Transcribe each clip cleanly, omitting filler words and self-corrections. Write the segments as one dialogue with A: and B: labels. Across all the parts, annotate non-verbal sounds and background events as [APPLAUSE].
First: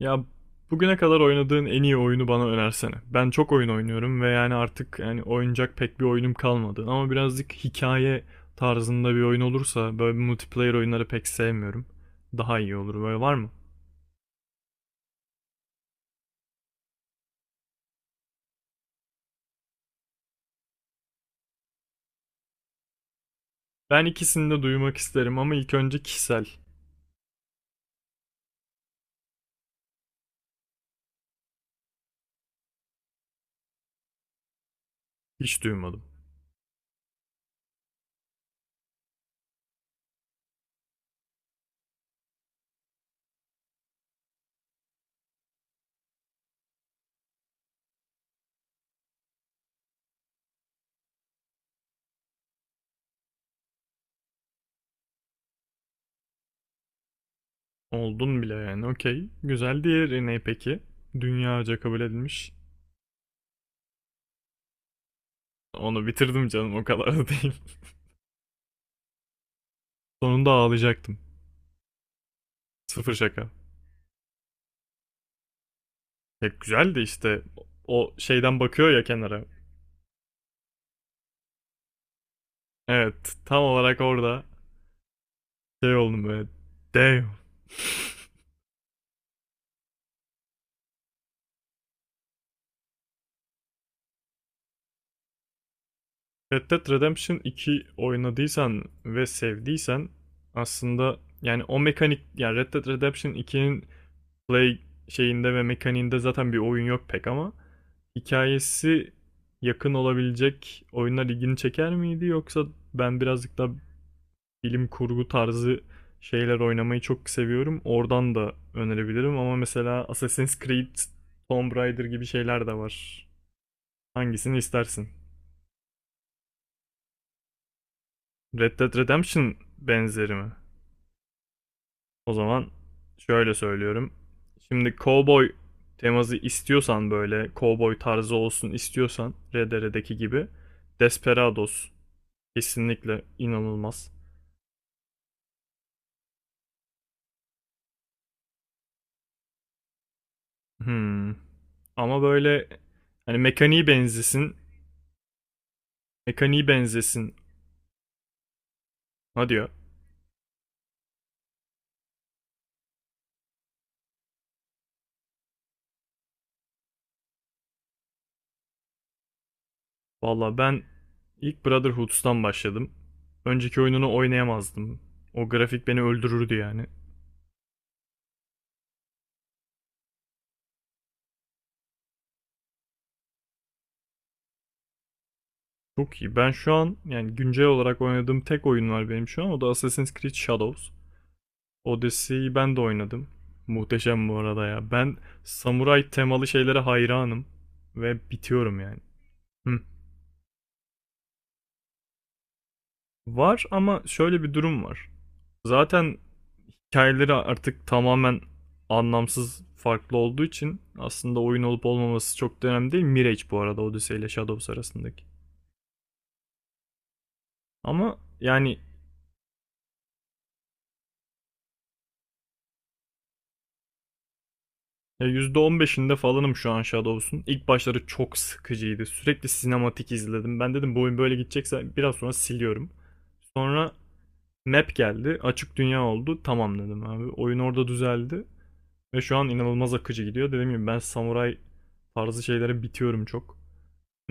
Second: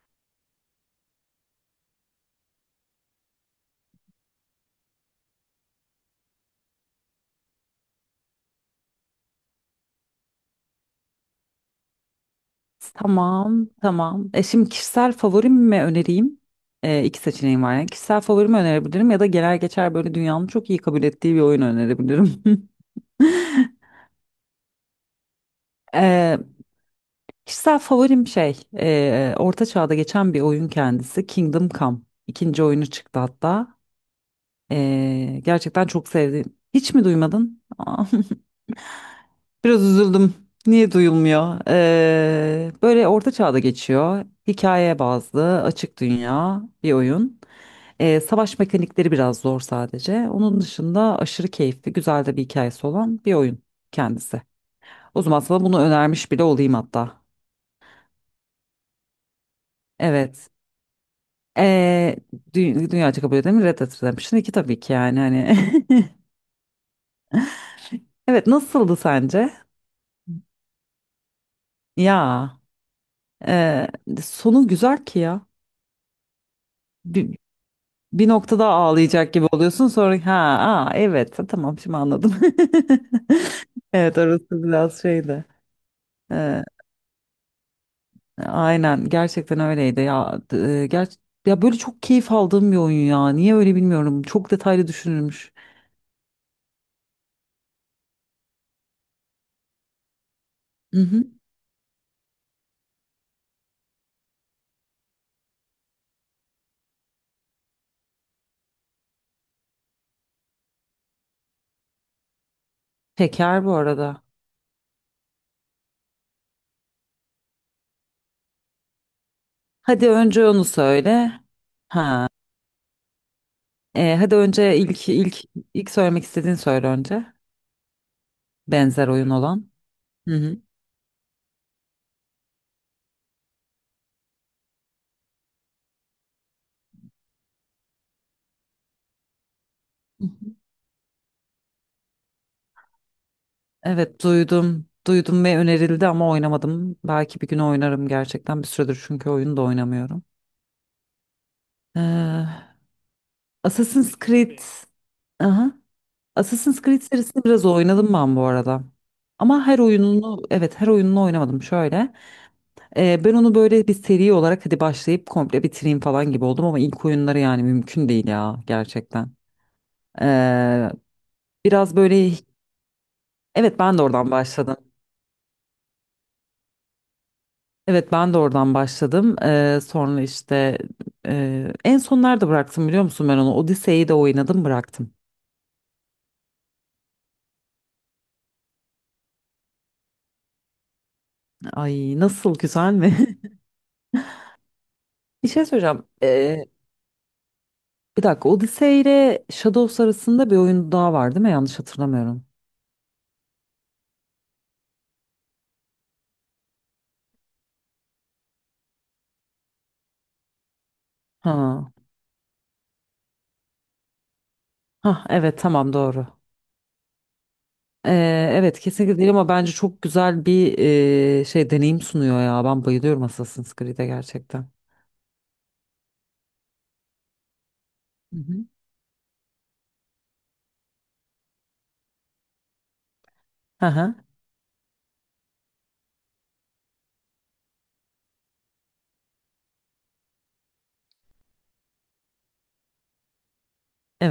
A: Ya, bugüne kadar oynadığın en iyi oyunu bana önersene. Ben çok oyun oynuyorum ve yani artık yani oynayacak pek bir oyunum kalmadı. Ama birazcık hikaye tarzında bir oyun olursa, böyle multiplayer oyunları pek sevmiyorum. Daha iyi olur, böyle var mı?
B: Tamam, tamam. Şimdi kişisel favorimi mi önereyim? İki seçeneğim var. Yani kişisel favorimi önerebilirim ya da genel geçer böyle dünyanın çok iyi kabul ettiği bir oyun önerebilirim. [LAUGHS]
A: Ben ikisini de duymak isterim ama ilk önce
B: E,
A: kişisel.
B: Kişisel favorim şey, Orta Çağ'da geçen bir oyun kendisi Kingdom Come. İkinci oyunu çıktı hatta.
A: Hiç
B: Gerçekten
A: duymadım.
B: çok sevdim. Hiç mi duymadın? [LAUGHS] Biraz üzüldüm. Niye duyulmuyor? Böyle orta çağda geçiyor. Hikaye bazlı, açık dünya bir oyun. Savaş mekanikleri biraz zor sadece. Onun dışında aşırı keyifli, güzel de bir hikayesi olan bir oyun kendisi. O zaman sana bunu önermiş bile olayım hatta.
A: Oldun bile yani, okey. Güzel, diğeri ne
B: Evet.
A: peki? Dünyaca kabul
B: Ee,
A: edilmiş.
B: dü Dünyaca kabul edilmiş Red Dead Redemption 2, tabii ki yani hani.
A: Onu
B: [LAUGHS]
A: bitirdim canım, o kadar da değil.
B: Evet, nasıldı sence?
A: [LAUGHS] Sonunda ağlayacaktım.
B: Ya,
A: Sıfır şaka.
B: e, sonu güzel ki ya.
A: Ya güzel de
B: Bi-
A: işte, o
B: bir
A: şeyden
B: noktada
A: bakıyor ya
B: ağlayacak
A: kenara.
B: gibi oluyorsun. Sonra ha, aa, evet tamam, şimdi anladım. [LAUGHS]
A: Evet, tam olarak
B: Evet,
A: orada
B: orası biraz şeydi.
A: şey oldum böyle.
B: Ee,
A: Damn.
B: aynen, gerçekten öyleydi ya. E, ger Ya, böyle çok keyif aldığım bir oyun ya. Niye öyle bilmiyorum. Çok detaylı düşünülmüş.
A: [LAUGHS] Red Dead Redemption 2 oynadıysan ve sevdiysen,
B: Hı
A: aslında
B: hı.
A: yani o mekanik, yani Red Dead Redemption 2'nin play şeyinde ve mekaniğinde zaten bir oyun yok pek, ama hikayesi yakın olabilecek oyunlar ilgini çeker miydi? Yoksa ben birazcık
B: Şeker
A: daha
B: bu arada.
A: bilim kurgu tarzı şeyler oynamayı çok seviyorum. Oradan da önerebilirim ama mesela
B: Hadi önce
A: Assassin's
B: onu
A: Creed,
B: söyle.
A: Tomb Raider gibi
B: Ha.
A: şeyler de var.
B: Hadi
A: Hangisini
B: önce
A: istersin?
B: ilk söylemek istediğin söyle önce.
A: Red Dead
B: Benzer oyun
A: Redemption
B: olan.
A: benzeri mi?
B: Hı
A: O zaman şöyle söylüyorum. Şimdi cowboy teması istiyorsan, böyle cowboy tarzı olsun istiyorsan RDR'deki
B: hı.
A: gibi, Desperados kesinlikle inanılmaz.
B: Evet, duydum. Duydum ve önerildi ama oynamadım. Belki bir gün oynarım gerçekten. Bir süredir çünkü oyunu da oynamıyorum.
A: Hmm. Ama böyle
B: Ee,
A: hani mekaniği
B: Assassin's
A: benzesin,
B: Creed. Aha.
A: mekaniği
B: Assassin's Creed
A: benzesin.
B: serisini biraz oynadım ben bu arada.
A: Ha
B: Ama
A: diyor.
B: her oyununu, evet, her oyununu oynamadım şöyle. Ben onu böyle bir seri olarak hadi başlayıp komple bitireyim falan gibi oldum ama ilk oyunları yani mümkün değil ya, gerçekten.
A: Valla ben
B: Ee,
A: ilk
B: Biraz böyle,
A: Brotherhood'dan başladım.
B: evet,
A: Önceki
B: ben de
A: oyununu
B: oradan başladım.
A: oynayamazdım. O grafik beni öldürürdü yani.
B: Evet, ben de oradan başladım. Sonra işte en son nerede bıraktım biliyor musun ben onu? Odise'yi de oynadım, bıraktım.
A: Çok iyi. Ben şu an yani güncel olarak oynadığım tek oyun var benim şu an. O da Assassin's Creed Shadows.
B: Ay,
A: Odyssey'yi
B: nasıl,
A: ben de
B: güzel mi?
A: oynadım. Muhteşem bu arada ya. Ben
B: [LAUGHS] Bir şey söyleyeceğim.
A: samuray temalı şeylere hayranım.
B: Bir
A: Ve
B: dakika,
A: bitiyorum yani.
B: Odise ile
A: Hı.
B: Shadows arasında bir oyun daha var değil mi? Yanlış hatırlamıyorum.
A: Var ama şöyle bir durum var. Zaten hikayeleri artık tamamen anlamsız farklı olduğu için aslında oyun olup
B: Ha.
A: olmaması çok da önemli değil. Mirage bu arada Odyssey ile Shadows arasındaki.
B: Ha, evet tamam, doğru.
A: Ama yani
B: Evet, kesinlikle değil ama bence çok güzel bir deneyim sunuyor ya. Ben bayılıyorum Assassin's Creed'e, gerçekten.
A: %15'inde falanım şu an Shadows'un. İlk başları
B: Hı
A: çok
B: hı.
A: sıkıcıydı. Sürekli sinematik izledim. Ben dedim bu oyun böyle gidecekse biraz sonra siliyorum.
B: Hı
A: Sonra
B: hı.
A: map geldi. Açık dünya oldu. Tamam dedim abi. Oyun orada düzeldi. Ve şu an inanılmaz akıcı gidiyor. Dediğim gibi ben samuray tarzı şeylere bitiyorum çok.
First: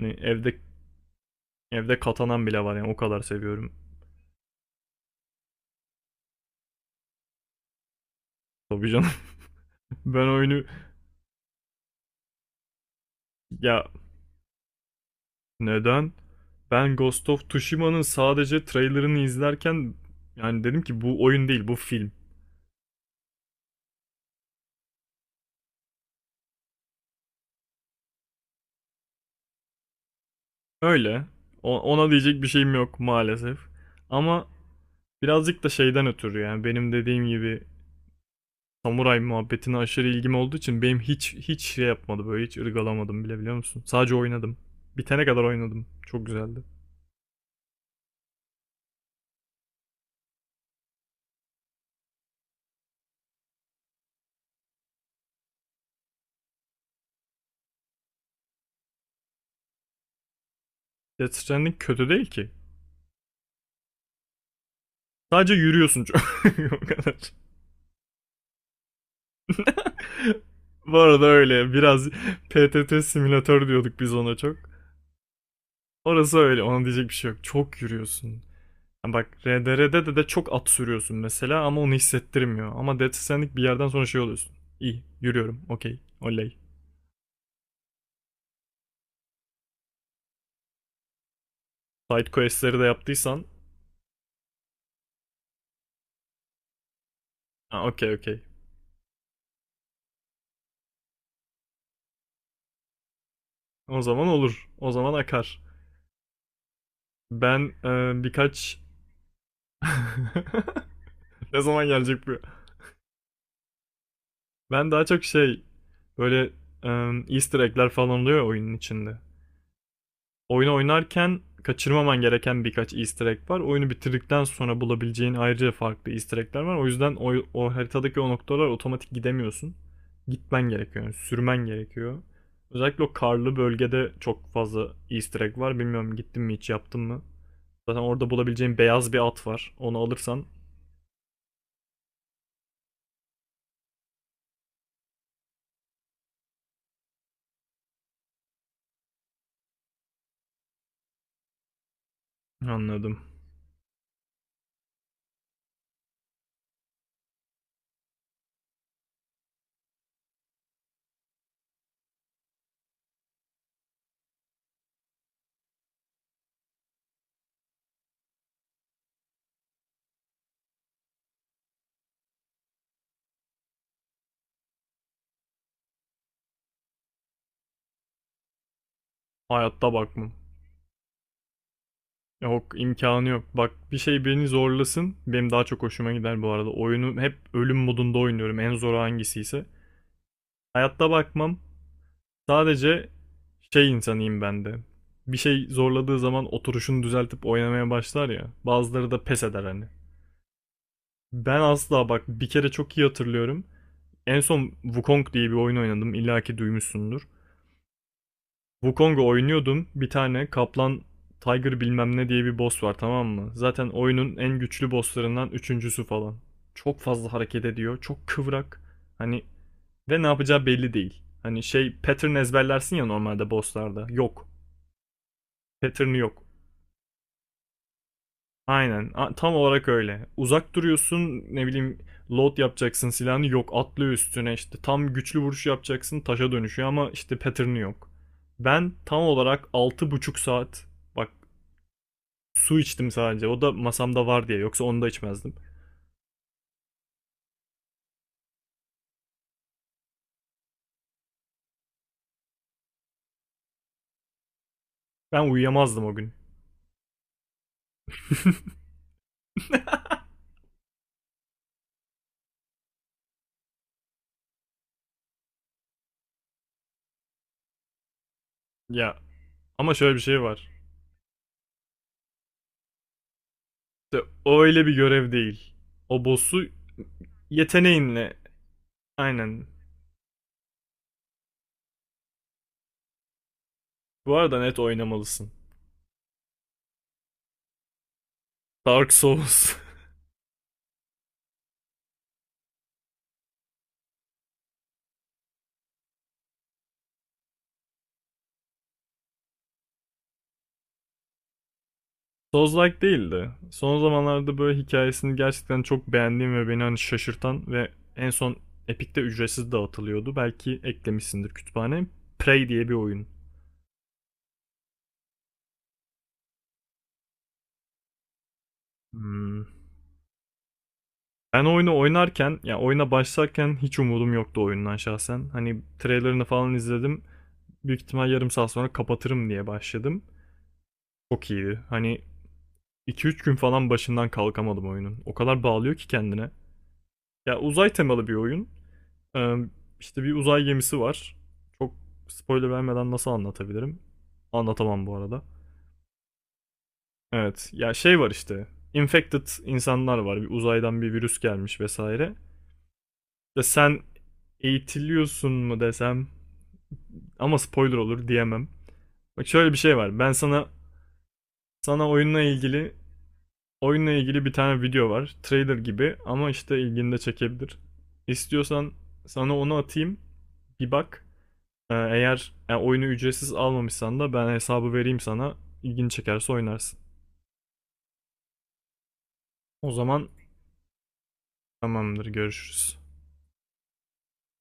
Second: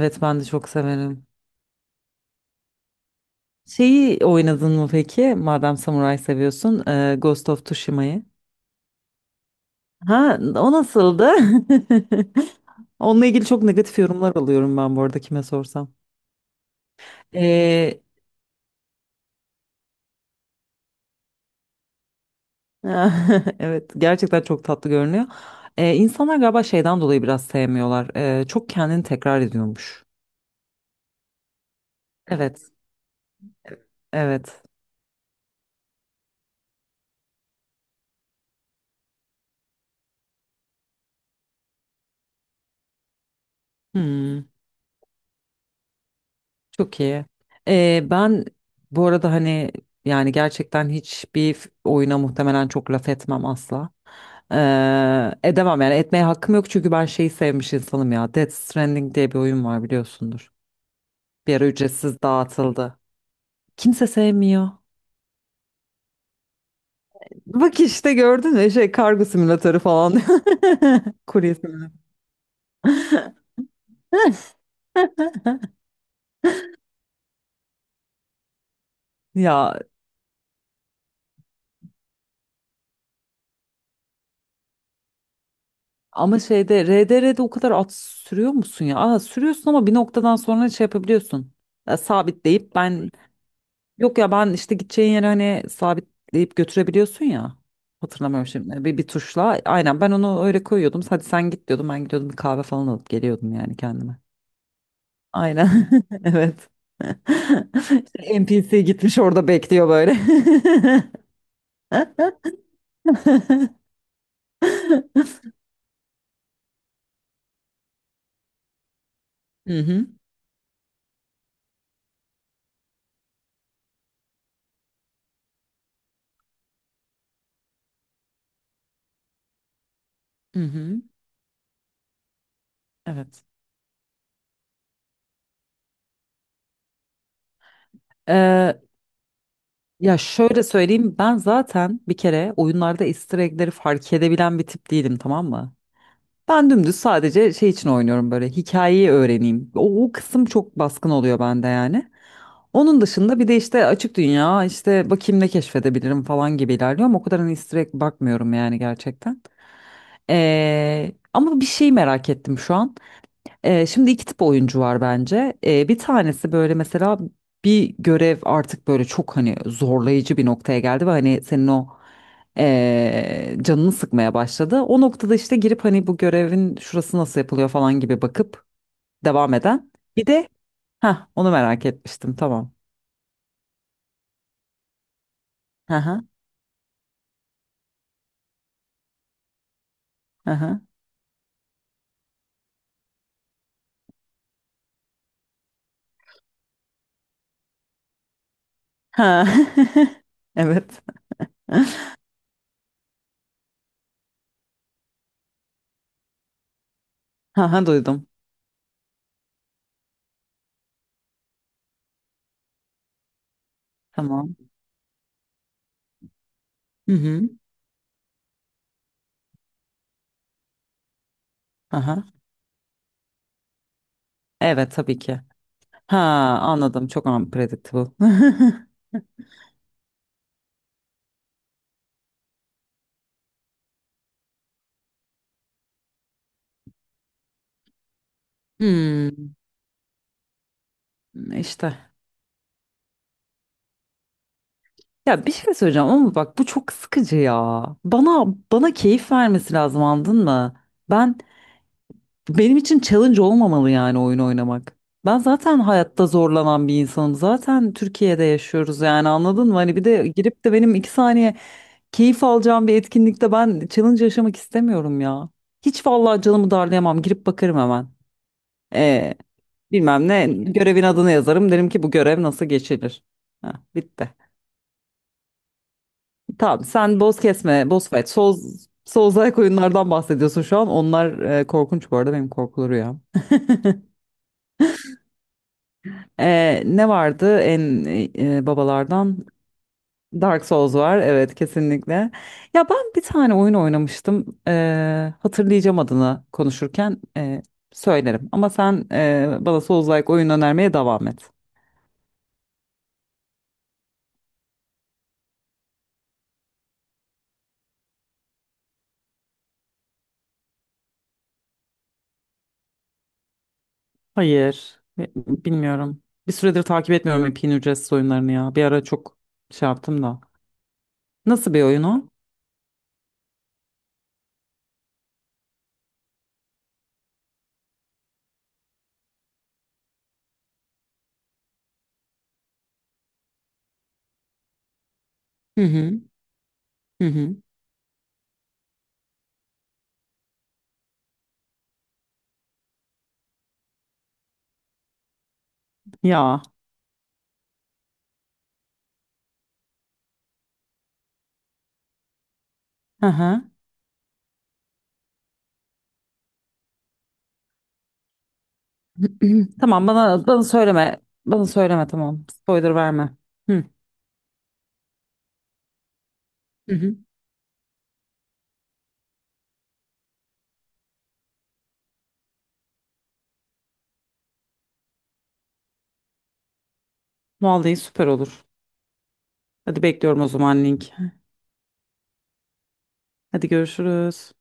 A: Hani
B: ben de
A: evde
B: çok severim.
A: Evde katanan bile var yani, o kadar seviyorum.
B: Şeyi oynadın mı peki? Madem samuray seviyorsun, Ghost of Tsushima'yı.
A: Tabii canım. [LAUGHS] Ben
B: Ha,
A: oyunu
B: o nasıldı? [LAUGHS] Onunla ilgili çok
A: Ya
B: negatif yorumlar alıyorum ben bu arada, kime sorsam.
A: neden? Ben Ghost of Tsushima'nın
B: E,
A: sadece trailerını izlerken yani dedim ki bu oyun değil, bu film.
B: [LAUGHS] evet, gerçekten çok tatlı görünüyor. İnsanlar galiba şeyden dolayı biraz sevmiyorlar. Çok kendini tekrar ediyormuş.
A: Öyle, ona diyecek bir
B: Evet,
A: şeyim yok maalesef. Ama
B: evet.
A: birazcık da şeyden ötürü, yani benim dediğim gibi, samuray muhabbetine aşırı ilgim olduğu için benim hiç şey yapmadı, böyle hiç ırgalamadım bile, biliyor musun? Sadece
B: Hmm,
A: oynadım. Bitene kadar oynadım. Çok güzeldi.
B: Çok iyi. Ben bu arada hani, yani gerçekten hiçbir oyuna muhtemelen çok laf etmem asla. Edemem yani, etmeye hakkım yok çünkü ben şeyi sevmiş insanım ya. Death Stranding diye bir oyun var, biliyorsundur.
A: Death
B: Bir ara
A: Stranding kötü
B: ücretsiz
A: değil ki.
B: dağıtıldı. Kimse sevmiyor.
A: Sadece yürüyorsun çok. [LAUGHS] o kadar.
B: Bak işte, gördün mü, şey, kargo simülatörü falan.
A: [LAUGHS]
B: [LAUGHS]
A: Bu arada
B: Kurye
A: öyle
B: simülatörü.
A: biraz PTT
B: [LAUGHS]
A: simülatör diyorduk biz ona çok. Orası öyle, ona diyecek bir şey yok. Çok yürüyorsun. Yani bak,
B: Ya,
A: RDR'de de çok at sürüyorsun mesela ama onu hissettirmiyor. Ama Dead Stranding bir yerden sonra şey oluyorsun. İyi yürüyorum, okey
B: ama
A: oley.
B: şeyde, RDR'de o kadar at sürüyor musun ya? Aa, sürüyorsun ama bir noktadan sonra şey yapabiliyorsun. Ya,
A: Side
B: sabitleyip
A: questleri de
B: ben,
A: yaptıysan.
B: yok ya, ben işte gideceğin yere hani sabitleyip götürebiliyorsun ya.
A: Ha, okey okey.
B: Hatırlamıyorum şimdi. Bir tuşla. Aynen, ben onu öyle koyuyordum. Hadi sen git diyordum. Ben gidiyordum, bir kahve falan alıp geliyordum yani
A: O
B: kendime.
A: zaman olur. O zaman akar.
B: Aynen. [LAUGHS] Evet. [LAUGHS]
A: Ben
B: İşte
A: birkaç...
B: NPC gitmiş, orada bekliyor böyle.
A: [LAUGHS]
B: [LAUGHS]
A: ne zaman gelecek bu? Ben daha çok şey, böyle e, easter egg'ler falan oluyor oyunun içinde.
B: Hı hı,
A: Oyunu oynarken kaçırmaman gereken birkaç easter egg var. Oyunu bitirdikten sonra bulabileceğin ayrıca farklı easter egg'ler var. O yüzden o haritadaki o noktalar, otomatik gidemiyorsun.
B: hı
A: Gitmen
B: hı.
A: gerekiyor, yani sürmen gerekiyor. Özellikle o
B: Evet.
A: karlı bölgede çok fazla easter egg var. Bilmiyorum, gittim mi, hiç yaptım mı? Zaten orada bulabileceğin
B: Ee,
A: beyaz bir at var. Onu
B: Ya
A: alırsan,
B: şöyle söyleyeyim, ben zaten bir kere oyunlarda easter egg'leri fark edebilen bir tip değilim, tamam mı? Ben dümdüz sadece şey için oynuyorum, böyle hikayeyi öğreneyim. O kısım çok baskın oluyor bende yani. Onun
A: anladım.
B: dışında bir de işte açık dünya, işte bakayım ne keşfedebilirim falan gibi ilerliyorum. O kadar hani easter egg bakmıyorum yani, gerçekten. Ama bir şey merak ettim şu an. Şimdi iki tip oyuncu var bence. Bir tanesi böyle, mesela bir görev artık böyle çok hani zorlayıcı bir noktaya geldi ve hani senin o canını sıkmaya başladı. O noktada işte girip hani bu görevin şurası nasıl yapılıyor falan gibi bakıp devam eden.
A: Hayatta
B: Bir
A: bakmam.
B: de, ha, onu merak etmiştim,
A: Yok,
B: tamam.
A: imkanı yok. Bak, bir şey beni zorlasın. Benim daha çok hoşuma
B: Aha,
A: gider bu arada. Oyunu hep ölüm modunda oynuyorum. En zoru hangisiyse.
B: aha.
A: Hayatta bakmam. Sadece şey insanıyım ben de. Bir şey zorladığı zaman oturuşunu düzeltip oynamaya başlar ya. Bazıları da pes
B: Ha.
A: eder hani.
B: [LAUGHS] Evet.
A: Ben asla. Bak bir kere çok iyi hatırlıyorum. En son Wukong diye bir oyun oynadım. İlla ki duymuşsundur.
B: Ha, duydum.
A: Wukong'u oynuyordum. Bir tane kaplan, Tiger bilmem ne diye bir boss var, tamam mı? Zaten oyunun
B: Tamam.
A: en güçlü bosslarından üçüncüsü falan. Çok
B: Hı
A: fazla
B: hı.
A: hareket ediyor. Çok kıvrak. Hani, ve ne yapacağı belli değil. Hani şey,
B: Aha.
A: pattern ezberlersin ya normalde bosslarda. Yok.
B: Evet, tabii ki.
A: Pattern'ı
B: Ha,
A: yok.
B: anladım. Çok unpredictable. [LAUGHS]
A: Aynen. Tam olarak öyle. Uzak duruyorsun, ne bileyim, load yapacaksın silahını, yok atlıyor üstüne, işte tam güçlü vuruş yapacaksın taşa dönüşüyor, ama işte pattern'ı yok. Ben tam
B: Hmm,
A: olarak 6,5 saat, bak,
B: işte.
A: su içtim sadece, o da masamda var diye, yoksa onu da
B: Ya, bir
A: içmezdim.
B: şey söyleyeceğim ama bak, bu çok sıkıcı ya. Bana keyif vermesi lazım, anladın mı? Ben Benim için challenge olmamalı yani, oyun oynamak. Ben
A: Ben
B: zaten
A: uyuyamazdım o
B: hayatta
A: gün.
B: zorlanan bir insanım. Zaten Türkiye'de yaşıyoruz yani, anladın mı? Hani bir de girip de benim iki saniye keyif alacağım bir etkinlikte ben challenge yaşamak istemiyorum ya. Hiç vallahi, canımı darlayamam. Girip bakarım hemen.
A: Ya
B: Ee,
A: ama şöyle bir
B: Bilmem
A: şey
B: ne
A: var.
B: görevin adını yazarım. Derim ki, bu görev nasıl geçilir. Heh,
A: İşte
B: bitti.
A: o öyle bir görev değil. O boss'u
B: Tamam, sen boz kesme, boz fight,
A: yeteneğinle,
B: Souls, Souls-like
A: aynen.
B: oyunlardan bahsediyorsun şu an. Onlar korkunç bu arada, benim korkulu rüyam.
A: Bu arada net oynamalısın.
B: Ne vardı en
A: Dark
B: babalardan?
A: Souls.
B: Dark Souls var, evet, kesinlikle. Ya, ben bir tane oyun oynamıştım. Hatırlayacağım adını, konuşurken söylerim. Ama sen bana Souls-like oyun önermeye devam et.
A: [LAUGHS] Souls-like değildi. Son zamanlarda böyle hikayesini gerçekten çok beğendiğim ve beni hani şaşırtan ve en son Epic'te ücretsiz dağıtılıyordu. Belki eklemişsindir kütüphane. Prey diye bir oyun.
B: Hayır, bilmiyorum. Bir süredir takip etmiyorum Epey'in ücretsiz oyunlarını ya. Bir ara çok
A: Hmm.
B: şey yaptım da.
A: Ben
B: Nasıl bir
A: oyunu
B: oyun o?
A: oynarken, ya yani oyuna başlarken hiç umudum yoktu oyundan şahsen. Hani trailerını falan izledim. Büyük ihtimal yarım saat sonra kapatırım diye başladım. Çok iyiydi. Hani iki üç gün falan başından kalkamadım oyunun. O kadar
B: Hı
A: bağlıyor ki
B: hı.
A: kendine.
B: Hı hı.
A: Ya uzay temalı bir oyun. Ee, işte bir uzay gemisi var. Çok spoiler vermeden nasıl anlatabilirim? Anlatamam bu arada.
B: Ya.
A: Evet, ya şey var işte. Infected insanlar var. Bir uzaydan bir virüs gelmiş vesaire.
B: Hı
A: Ve
B: hı.
A: sen eğitiliyorsun mu desem, ama spoiler olur, diyemem. Bak şöyle bir
B: [CLEARS THROAT]
A: şey
B: Tamam,
A: var. Ben
B: bana
A: sana
B: söyleme. Bana söyleme,
A: sana oyunla
B: tamam.
A: ilgili
B: Spoiler verme. Hı.
A: oyunla ilgili bir tane video var. Trailer gibi ama işte
B: Hı
A: ilgini
B: hı.
A: de çekebilir. İstiyorsan sana onu atayım. Bir bak. Eğer yani oyunu ücretsiz almamışsan da, ben hesabı vereyim sana. İlgini çekerse oynarsın.
B: Vallahi, süper olur.
A: O
B: Hadi,
A: zaman
B: bekliyorum o zaman link.
A: tamamdır, görüşürüz.
B: Hadi, görüşürüz.